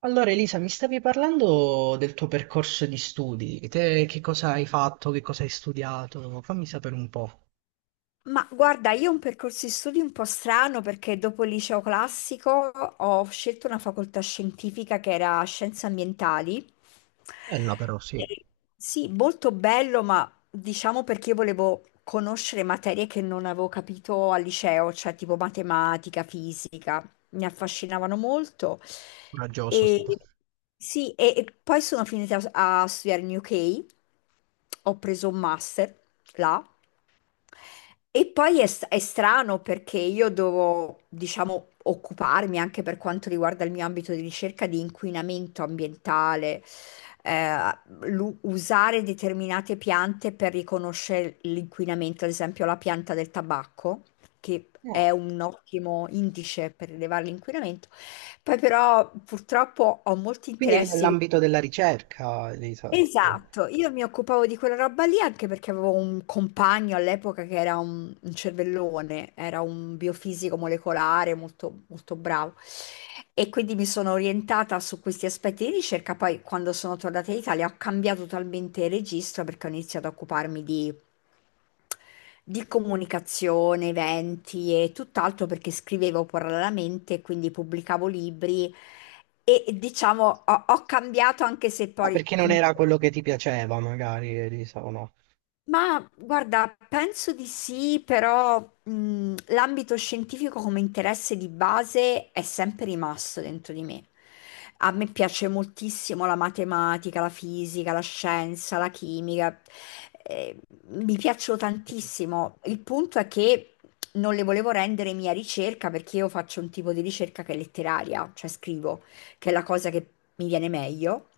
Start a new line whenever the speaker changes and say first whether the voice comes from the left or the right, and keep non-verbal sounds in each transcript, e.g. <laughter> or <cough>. right: Allora Elisa, mi stavi parlando del tuo percorso di studi, te che cosa hai fatto, che cosa hai studiato, fammi sapere un po'.
left: Ma guarda, io ho un percorso di studi un po' strano perché dopo il liceo classico ho scelto una facoltà scientifica che era scienze ambientali.
right: Bella però, sì,
left: E sì, molto bello, ma diciamo perché io volevo conoscere materie che non avevo capito al liceo, cioè tipo matematica, fisica, mi affascinavano molto.
right: coraggioso stato.
left: E sì, e poi sono finita a studiare in UK, ho preso un master là. E poi è strano perché io devo, diciamo, occuparmi anche per quanto riguarda il mio ambito di ricerca di inquinamento ambientale, eh, usare determinate piante per riconoscere l'inquinamento, ad esempio la pianta del tabacco, che è
right: No.
left: un ottimo indice per rilevare l'inquinamento. Poi però purtroppo ho molti
right: Quindi eri
left: interessi.
right: nell'ambito della ricerca, Elisa, tipo.
left: Esatto, io mi occupavo di quella roba lì anche perché avevo un compagno all'epoca che era un cervellone, era un biofisico molecolare molto, molto bravo e quindi mi sono orientata su questi aspetti di ricerca. Poi quando sono tornata in Italia ho cambiato totalmente registro perché ho iniziato a occuparmi di comunicazione, eventi e tutt'altro perché scrivevo parallelamente, quindi pubblicavo libri e diciamo ho cambiato anche se
right: Ah,
left: poi
right: perché non era
left: comunque.
right: quello che ti piaceva, magari, Elisa, o no?
left: Ma guarda, penso di sì, però l'ambito scientifico come interesse di base è sempre rimasto dentro di me. A me piace moltissimo la matematica, la fisica, la scienza, la chimica. eh, mi piacciono tantissimo. Il punto è che non le volevo rendere mia ricerca perché io faccio un tipo di ricerca che è letteraria, cioè scrivo, che è la cosa che mi viene meglio.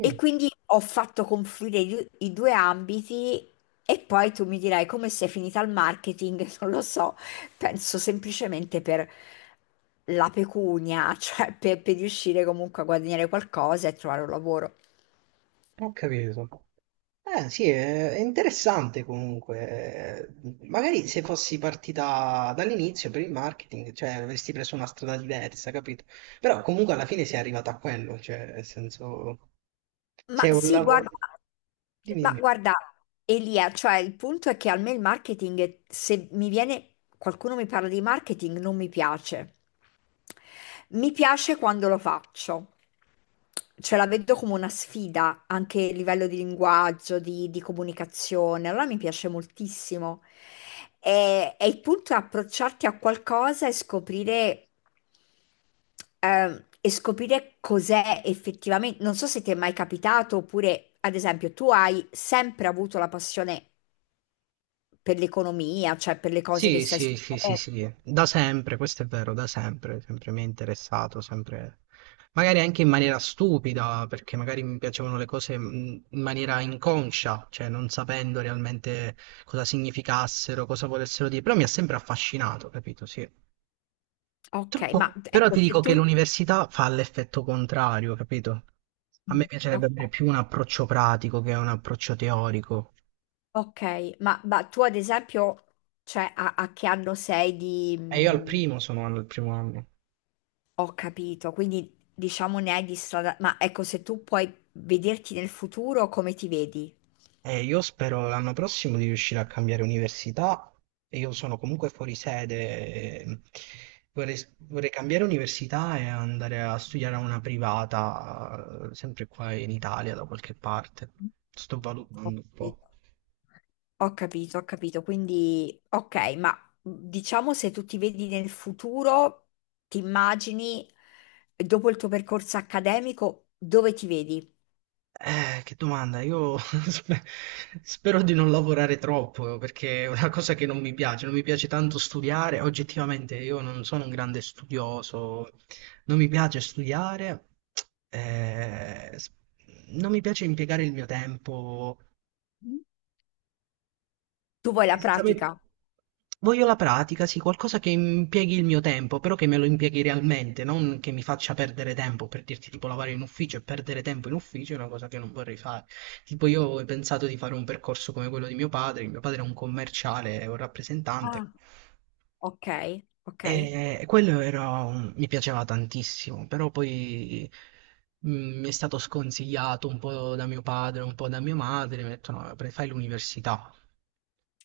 left: E quindi ho fatto confluire i due ambiti e poi tu mi dirai come sei finita al marketing, <laughs> non lo so, penso semplicemente per la pecunia, <laughs> cioè per riuscire comunque a guadagnare qualcosa e trovare un lavoro.
right: ho capito. Eh sì, è interessante comunque. Magari se fossi partita dall'inizio per il marketing, cioè avresti preso una strada diversa, capito? Però comunque alla fine sei arrivata a quello, cioè nel senso, se
left: Ma
right: è un
left: sì,
right: lavoro...
left: guarda,
right: Dimmi,
left: ma
right: dimmi.
left: guarda, Elia, cioè il punto è che a me il marketing, se mi viene qualcuno mi parla di marketing, non mi piace. Mi piace quando lo faccio, cioè la vedo come una sfida anche a livello di linguaggio, di comunicazione, allora mi piace moltissimo. E il punto è approcciarti a qualcosa e scoprire cos'è effettivamente. Non so se ti è mai capitato, oppure, ad esempio, tu hai sempre avuto la passione per l'economia, cioè per le cose che
right: Sì,
left: stai
right: sì, sì, sì,
left: studiando.
right: sì, da sempre, questo è vero, da sempre, sempre mi è interessato, sempre, magari anche in maniera stupida, perché magari mi piacevano le cose in maniera inconscia, cioè non sapendo realmente cosa significassero, cosa volessero dire, però mi ha sempre affascinato, capito? Sì.
left: Ok, ma
right: Troppo. Però
left: ecco,
right: ti
left: se
right: dico che
left: tu.
right: l'università fa l'effetto contrario, capito? A me
left: Mm.
right: piacerebbe
left: Ok,
right: avere più un approccio pratico che un approccio teorico.
left: ok, ma tu ad esempio, cioè, a che anno sei di.
right: E io al
left: mm,
right: primo sono al primo anno.
left: ho capito, quindi diciamo ne hai di strada. Ma ecco, se tu puoi vederti nel futuro, come ti vedi?
right: Io spero l'anno prossimo di riuscire a cambiare università. E io sono comunque fuori sede. E Vorrei, vorrei cambiare università e andare a studiare a una privata, sempre qua in Italia, da qualche parte. Sto
left: Ho
right: valutando un po'.
left: capito. Ho capito, ho capito. Quindi, ok, ma diciamo se tu ti vedi nel futuro, ti immagini dopo il tuo percorso accademico, dove ti vedi?
right: Che domanda, io <laughs> spero di non lavorare troppo perché è una cosa che non mi piace, non mi piace tanto studiare, oggettivamente io non sono un grande studioso, non mi piace studiare, eh, s- non mi piace impiegare il mio tempo.
left: Mm. Tu vuoi la pratica?
right: Essenzialmente voglio la pratica, sì, qualcosa che impieghi il mio tempo, però che me lo impieghi realmente, non che mi faccia perdere tempo, per dirti tipo lavorare in ufficio e perdere tempo in ufficio è una cosa che non vorrei fare. Tipo io ho pensato di fare un percorso come quello di mio padre è un commerciale, è un rappresentante.
left: Ah, ok, ok,
right: E quello era mi piaceva tantissimo, però poi mi è stato sconsigliato un po' da mio padre, un po' da mia madre, mi ha detto no, fai l'università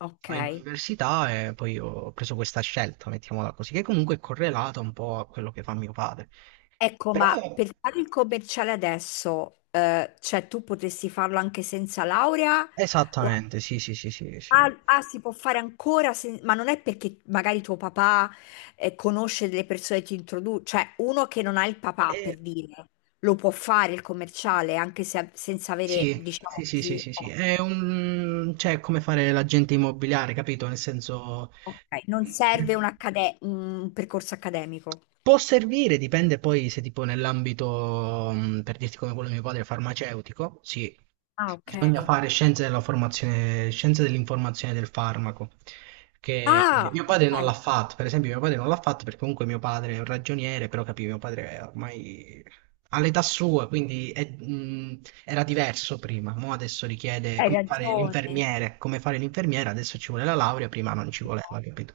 left: ok.
right: all'università e poi ho preso questa scelta, mettiamola così, che comunque è correlata un po' a quello che fa mio padre.
left: Ecco, ma
right: Però
left: per fare il commerciale adesso, cioè tu potresti farlo anche senza laurea? O-
right: esattamente, sì, sì, sì, sì, sì.
left: ah, ah, si può fare ancora, ma non è perché magari tuo papà, conosce delle persone e ti introduce, cioè uno che non ha il papà,
right: E-
left: per dire, lo può fare il commerciale anche senza avere,
right: sì, sì,
left: diciamo
right: sì, sì,
left: così,
right: sì, sì. È un... cioè, è come fare l'agente immobiliare, capito? Nel senso...
left: ok, non serve un percorso accademico.
right: Può servire, dipende poi se tipo nell'ambito, per dirti come quello di mio padre, farmaceutico, sì.
left: Ah, ok.
right: Bisogna fare scienze della formazione, scienze dell'informazione del farmaco, che
left: Ah,
right: mio padre non
left: ok,
right: l'ha fatto, per esempio mio padre non l'ha fatto perché comunque mio padre è un ragioniere, però capì, mio padre è ormai all'età sua, era diverso prima, mo adesso richiede
left: hai
right: come fare
left: ragione.
right: l'infermiere, come fare l'infermiera, adesso ci vuole la laurea, prima non ci voleva, capito?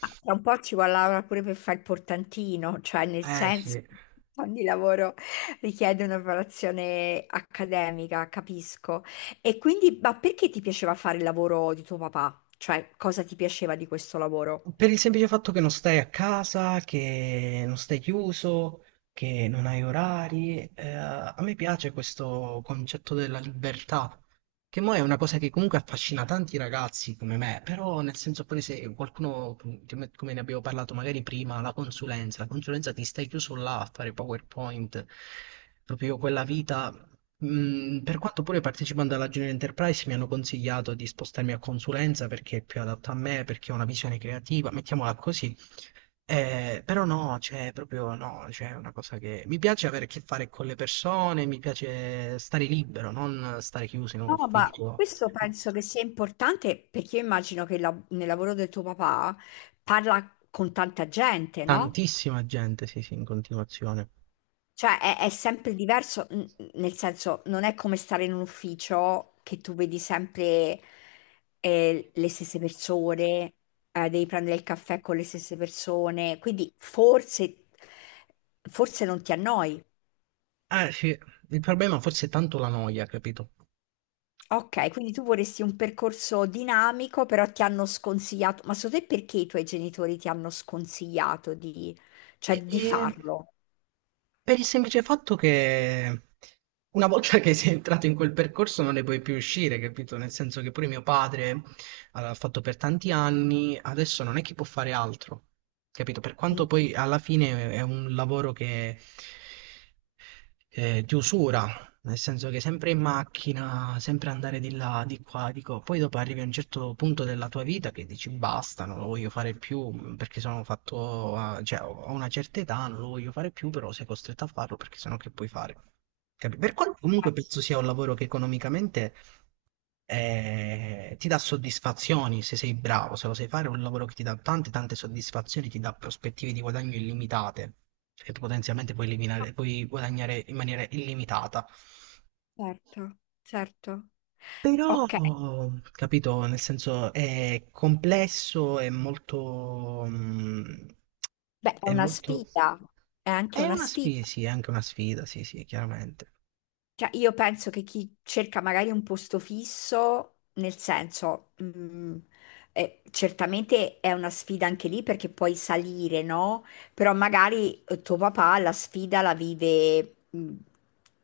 left: Ma tra un po' ci vuole Laura pure per fare il portantino, cioè nel
right: Eh
left: senso
right: sì.
left: che ogni lavoro richiede una preparazione accademica, capisco. E quindi, ma perché ti piaceva fare il lavoro di tuo papà? Cioè, cosa ti piaceva di questo lavoro?
right: Per il semplice fatto che non stai a casa, che non stai chiuso, che non hai orari, a me piace questo concetto della libertà, che mo è una cosa che comunque affascina tanti ragazzi come me, però nel senso poi se qualcuno, come ne abbiamo parlato magari prima, la consulenza ti stai chiuso là a fare PowerPoint, proprio quella vita. Mm, per quanto pure partecipando alla Junior Enterprise mi hanno consigliato di spostarmi a consulenza perché è più adatto a me, perché ho una visione creativa, mettiamola così. Però no, cioè, proprio no, cioè, è una cosa che mi piace avere a che fare con le persone, mi piace stare libero, non stare chiuso in un
left: No, ma
right: ufficio.
left: questo
right: Ho
left: penso che sia importante perché io immagino che nel lavoro del tuo papà parla con tanta gente, no?
right: tantissima gente, sì, sì, in continuazione.
left: Cioè, è sempre diverso, nel senso, non è come stare in un ufficio che tu vedi sempre le stesse persone, devi prendere il caffè con le stesse persone, quindi forse non ti annoi.
right: Eh sì, il problema forse è tanto la noia, capito?
left: Ok, quindi tu vorresti un percorso dinamico, però ti hanno sconsigliato. Ma secondo te perché i tuoi genitori ti hanno sconsigliato di, cioè,
right: E-
left: di
right: e
left: farlo?
right: per il semplice fatto che una volta che sei entrato in quel percorso non ne puoi più uscire, capito? Nel senso che pure mio padre ah, l'ha fatto per tanti anni, adesso non è che può fare altro, capito? Per
left: Mm,
right: quanto poi alla fine è un lavoro che di usura, nel senso che sempre in macchina, sempre andare di là, di qua, di qua. Poi dopo arrivi a un certo punto della tua vita che dici basta, non lo voglio fare più perché sono fatto, cioè ho una certa età, non lo voglio fare più, però sei costretto a farlo perché sennò che puoi fare? Per quanto comunque penso sia un lavoro che economicamente ti dà soddisfazioni se sei bravo, se lo sai fare, è un lavoro che ti dà tante tante soddisfazioni, ti dà prospettive di guadagno illimitate e potenzialmente puoi puoi guadagnare in maniera illimitata.
left: certo, certo.
right: Però,
left: Ok.
right: capito, nel senso è complesso, è molto,
left: Beh, è
right: è
left: una
right: molto,
left: sfida, è anche
right: è
left: una
right: una
left: sfida.
right: sfida, sì, è anche una sfida, sì, sì, chiaramente.
left: Cioè, io penso che chi cerca magari un posto fisso, nel senso, certamente è una sfida anche lì perché puoi salire, no? Però magari tuo papà la sfida la vive,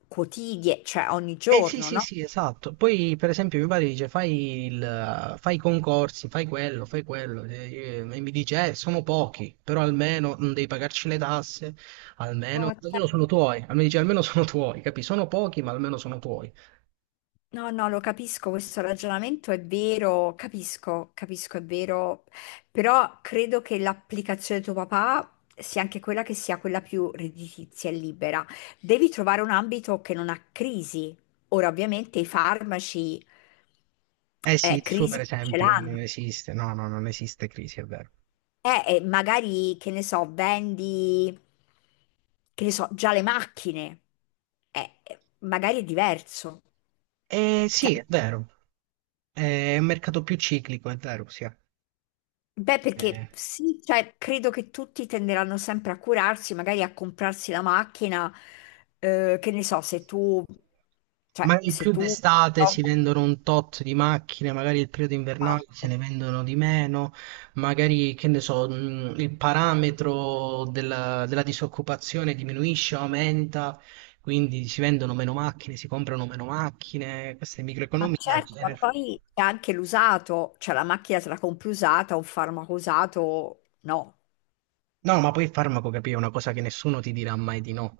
left: cioè ogni
right: Eh sì,
left: giorno,
right: sì,
left: no?
right: sì, esatto. Poi, per esempio, mio padre dice: fai, fai i concorsi, fai quello, fai quello. E mi dice: sono pochi, però almeno non devi pagarci le tasse, almeno,
left: Oh,
right: almeno sono
left: certo.
right: tuoi. Almeno, dice, almeno sono tuoi, capi? Sono pochi, ma almeno sono tuoi.
left: No, no, lo capisco, questo ragionamento è vero, capisco, capisco, è vero, però credo che l'applicazione di tuo papà sia anche quella che sia quella più redditizia e libera. Devi trovare un ambito che non ha crisi. Ora, ovviamente, i farmaci
right: Eh sì, il suo,
left: crisi
right: per
left: ce
right: esempio,
left: l'hanno.
right: non esiste. No, no, non esiste crisi, è vero.
left: Magari, che ne so, vendi, che ne so, già le macchine. Magari è diverso.
right: Eh
left: Cioè,
right: sì, è vero. È un mercato più ciclico, è vero, sì.
left: beh, perché
right: Eh,
left: sì, cioè, credo che tutti tenderanno sempre a curarsi, magari a comprarsi la macchina, che ne so, se tu, cioè,
right: magari
left: se
right: più
left: tu.
right: d'estate si vendono un tot di macchine, magari il periodo
left: Ma
right: invernale se ne vendono di meno, magari che ne so, il parametro della disoccupazione diminuisce o aumenta, quindi si vendono meno macchine, si comprano meno macchine, questa è microeconomia.
left: certo, ma
right: Viene-
left: poi c'è anche l'usato, cioè la macchina te la compri usata, un farmaco usato, no.
right: No, ma poi il farmaco, capì, è una cosa che nessuno ti dirà mai di no.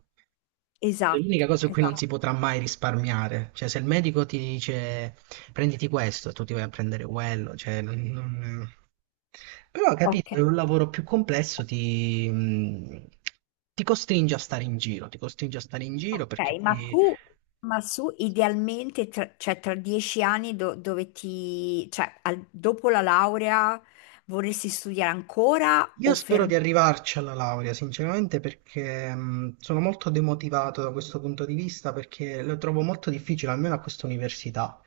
right: È l'unica
left: Esatto,
right: cosa su cui non si
left: esatto.
right: potrà mai risparmiare. Cioè, se il medico ti dice prenditi questo, tu ti vai a prendere quello. Cioè, non- non- Però,
left: Ok.
right: capito, è un lavoro più complesso, ti costringe a stare in giro, ti costringe a stare in giro
left: Ok,
right: perché poi
left: ma su idealmente, tra, cioè tra 10 anni dove ti, cioè dopo la laurea vorresti studiare ancora
right: Io
left: o
right: spero
left: fermare?
right: di arrivarci alla laurea, sinceramente, perché sono molto demotivato da questo punto di vista, perché lo trovo molto difficile, almeno a questa università,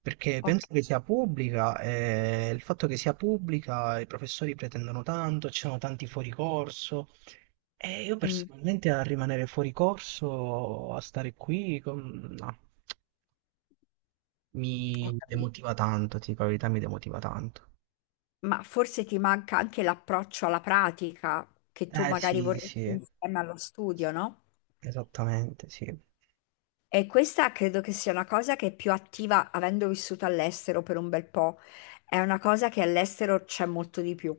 right: perché
left: Ok,
right: penso che sia pubblica e il fatto che sia pubblica, i professori pretendono tanto, ci sono tanti fuori corso e io
left: mm,
right: personalmente a rimanere fuori corso, a stare qui, no,
left: ho
right: mi
left: capito.
right: demotiva tanto, ti dico la verità, mi demotiva tanto.
left: Ma forse ti manca anche l'approccio alla pratica che tu
right: Eh
left: magari
right: sì,
left: vorresti
right: sì,
left: insieme allo studio, no?
right: esattamente, sì.
left: E questa credo che sia una cosa che è più attiva, avendo vissuto all'estero per un bel po', è una cosa che all'estero c'è molto di più.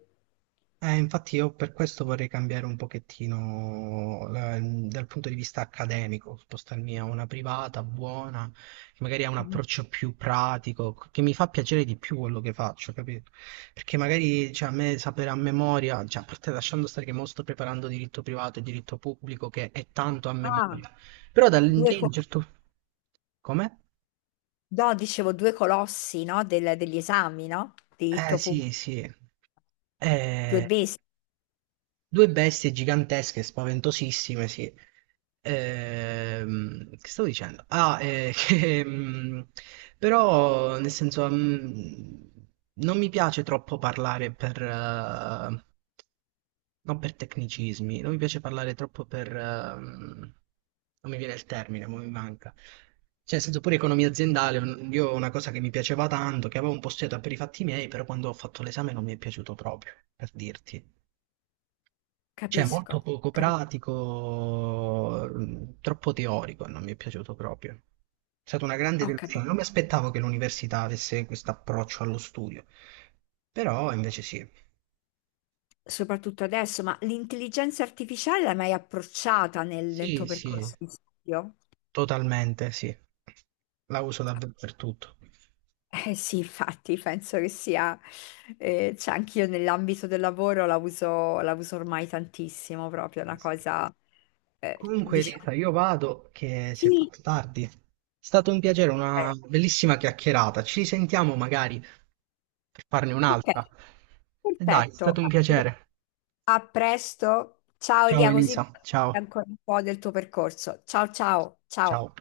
right: Infatti io per questo vorrei cambiare un pochettino dal punto di vista accademico, spostarmi a una privata buona, che magari ha un
left: Mhm.
right: approccio più pratico, che mi fa piacere di più quello che faccio, capito? Perché magari cioè, a me sapere a memoria, cioè, a parte lasciando stare che mo sto preparando diritto privato e diritto pubblico, che è tanto a
left: Ah,
right: memoria, però da
left: due
right: lì,
left: cose.
right: certo... Come?
left: No, dicevo due colossi, no? Degli esami, no?
right: Eh
left: Diritto
right: sì,
left: pubblico,
right: sì.
left: due
right: Eh,
left: basi.
right: due bestie gigantesche, spaventosissime, sì. Che stavo dicendo? Ah, <laughs> che, però nel senso non mi piace troppo parlare per, non per tecnicismi, non mi piace parlare troppo per... non mi viene il termine, ma mi manca. Cioè, nel senso pure economia aziendale, io una cosa che mi piaceva tanto, che avevo un po' studiato per i fatti miei, però quando ho fatto l'esame non mi è piaciuto proprio, per dirti. Cioè, molto
left: Capisco,
right: poco
left: capi-
right: pratico, troppo teorico, non mi è piaciuto proprio. È stata una grande
left: ho
right: delusione.
left: capito,
right: Non mi aspettavo che l'università avesse questo approccio allo studio, però invece sì.
left: soprattutto adesso, ma l'intelligenza artificiale l'hai mai approcciata nel tuo
right: Sì, sì,
left: percorso di studio?
right: totalmente sì. La uso davvero per tutto.
left: Eh sì, infatti, penso che sia, cioè anch'io nell'ambito del lavoro la uso ormai tantissimo, proprio è una
right: Sì.
left: cosa,
right: Comunque, Rita,
left: diciamo,
right: io vado che si è
left: sì,
right: fatto tardi. È stato un piacere,
left: eh,
right: una bellissima chiacchierata. Ci risentiamo magari per farne
left: ok,
right: un'altra. E dai, è
left: perfetto.
right: stato un piacere.
left: A presto. Ciao
right: Ciao
left: Elia, così mi
right: Elisa,
left: racconti
right: ciao.
left: ancora un po' del tuo percorso. Ciao, ciao, ciao.
right: Ciao.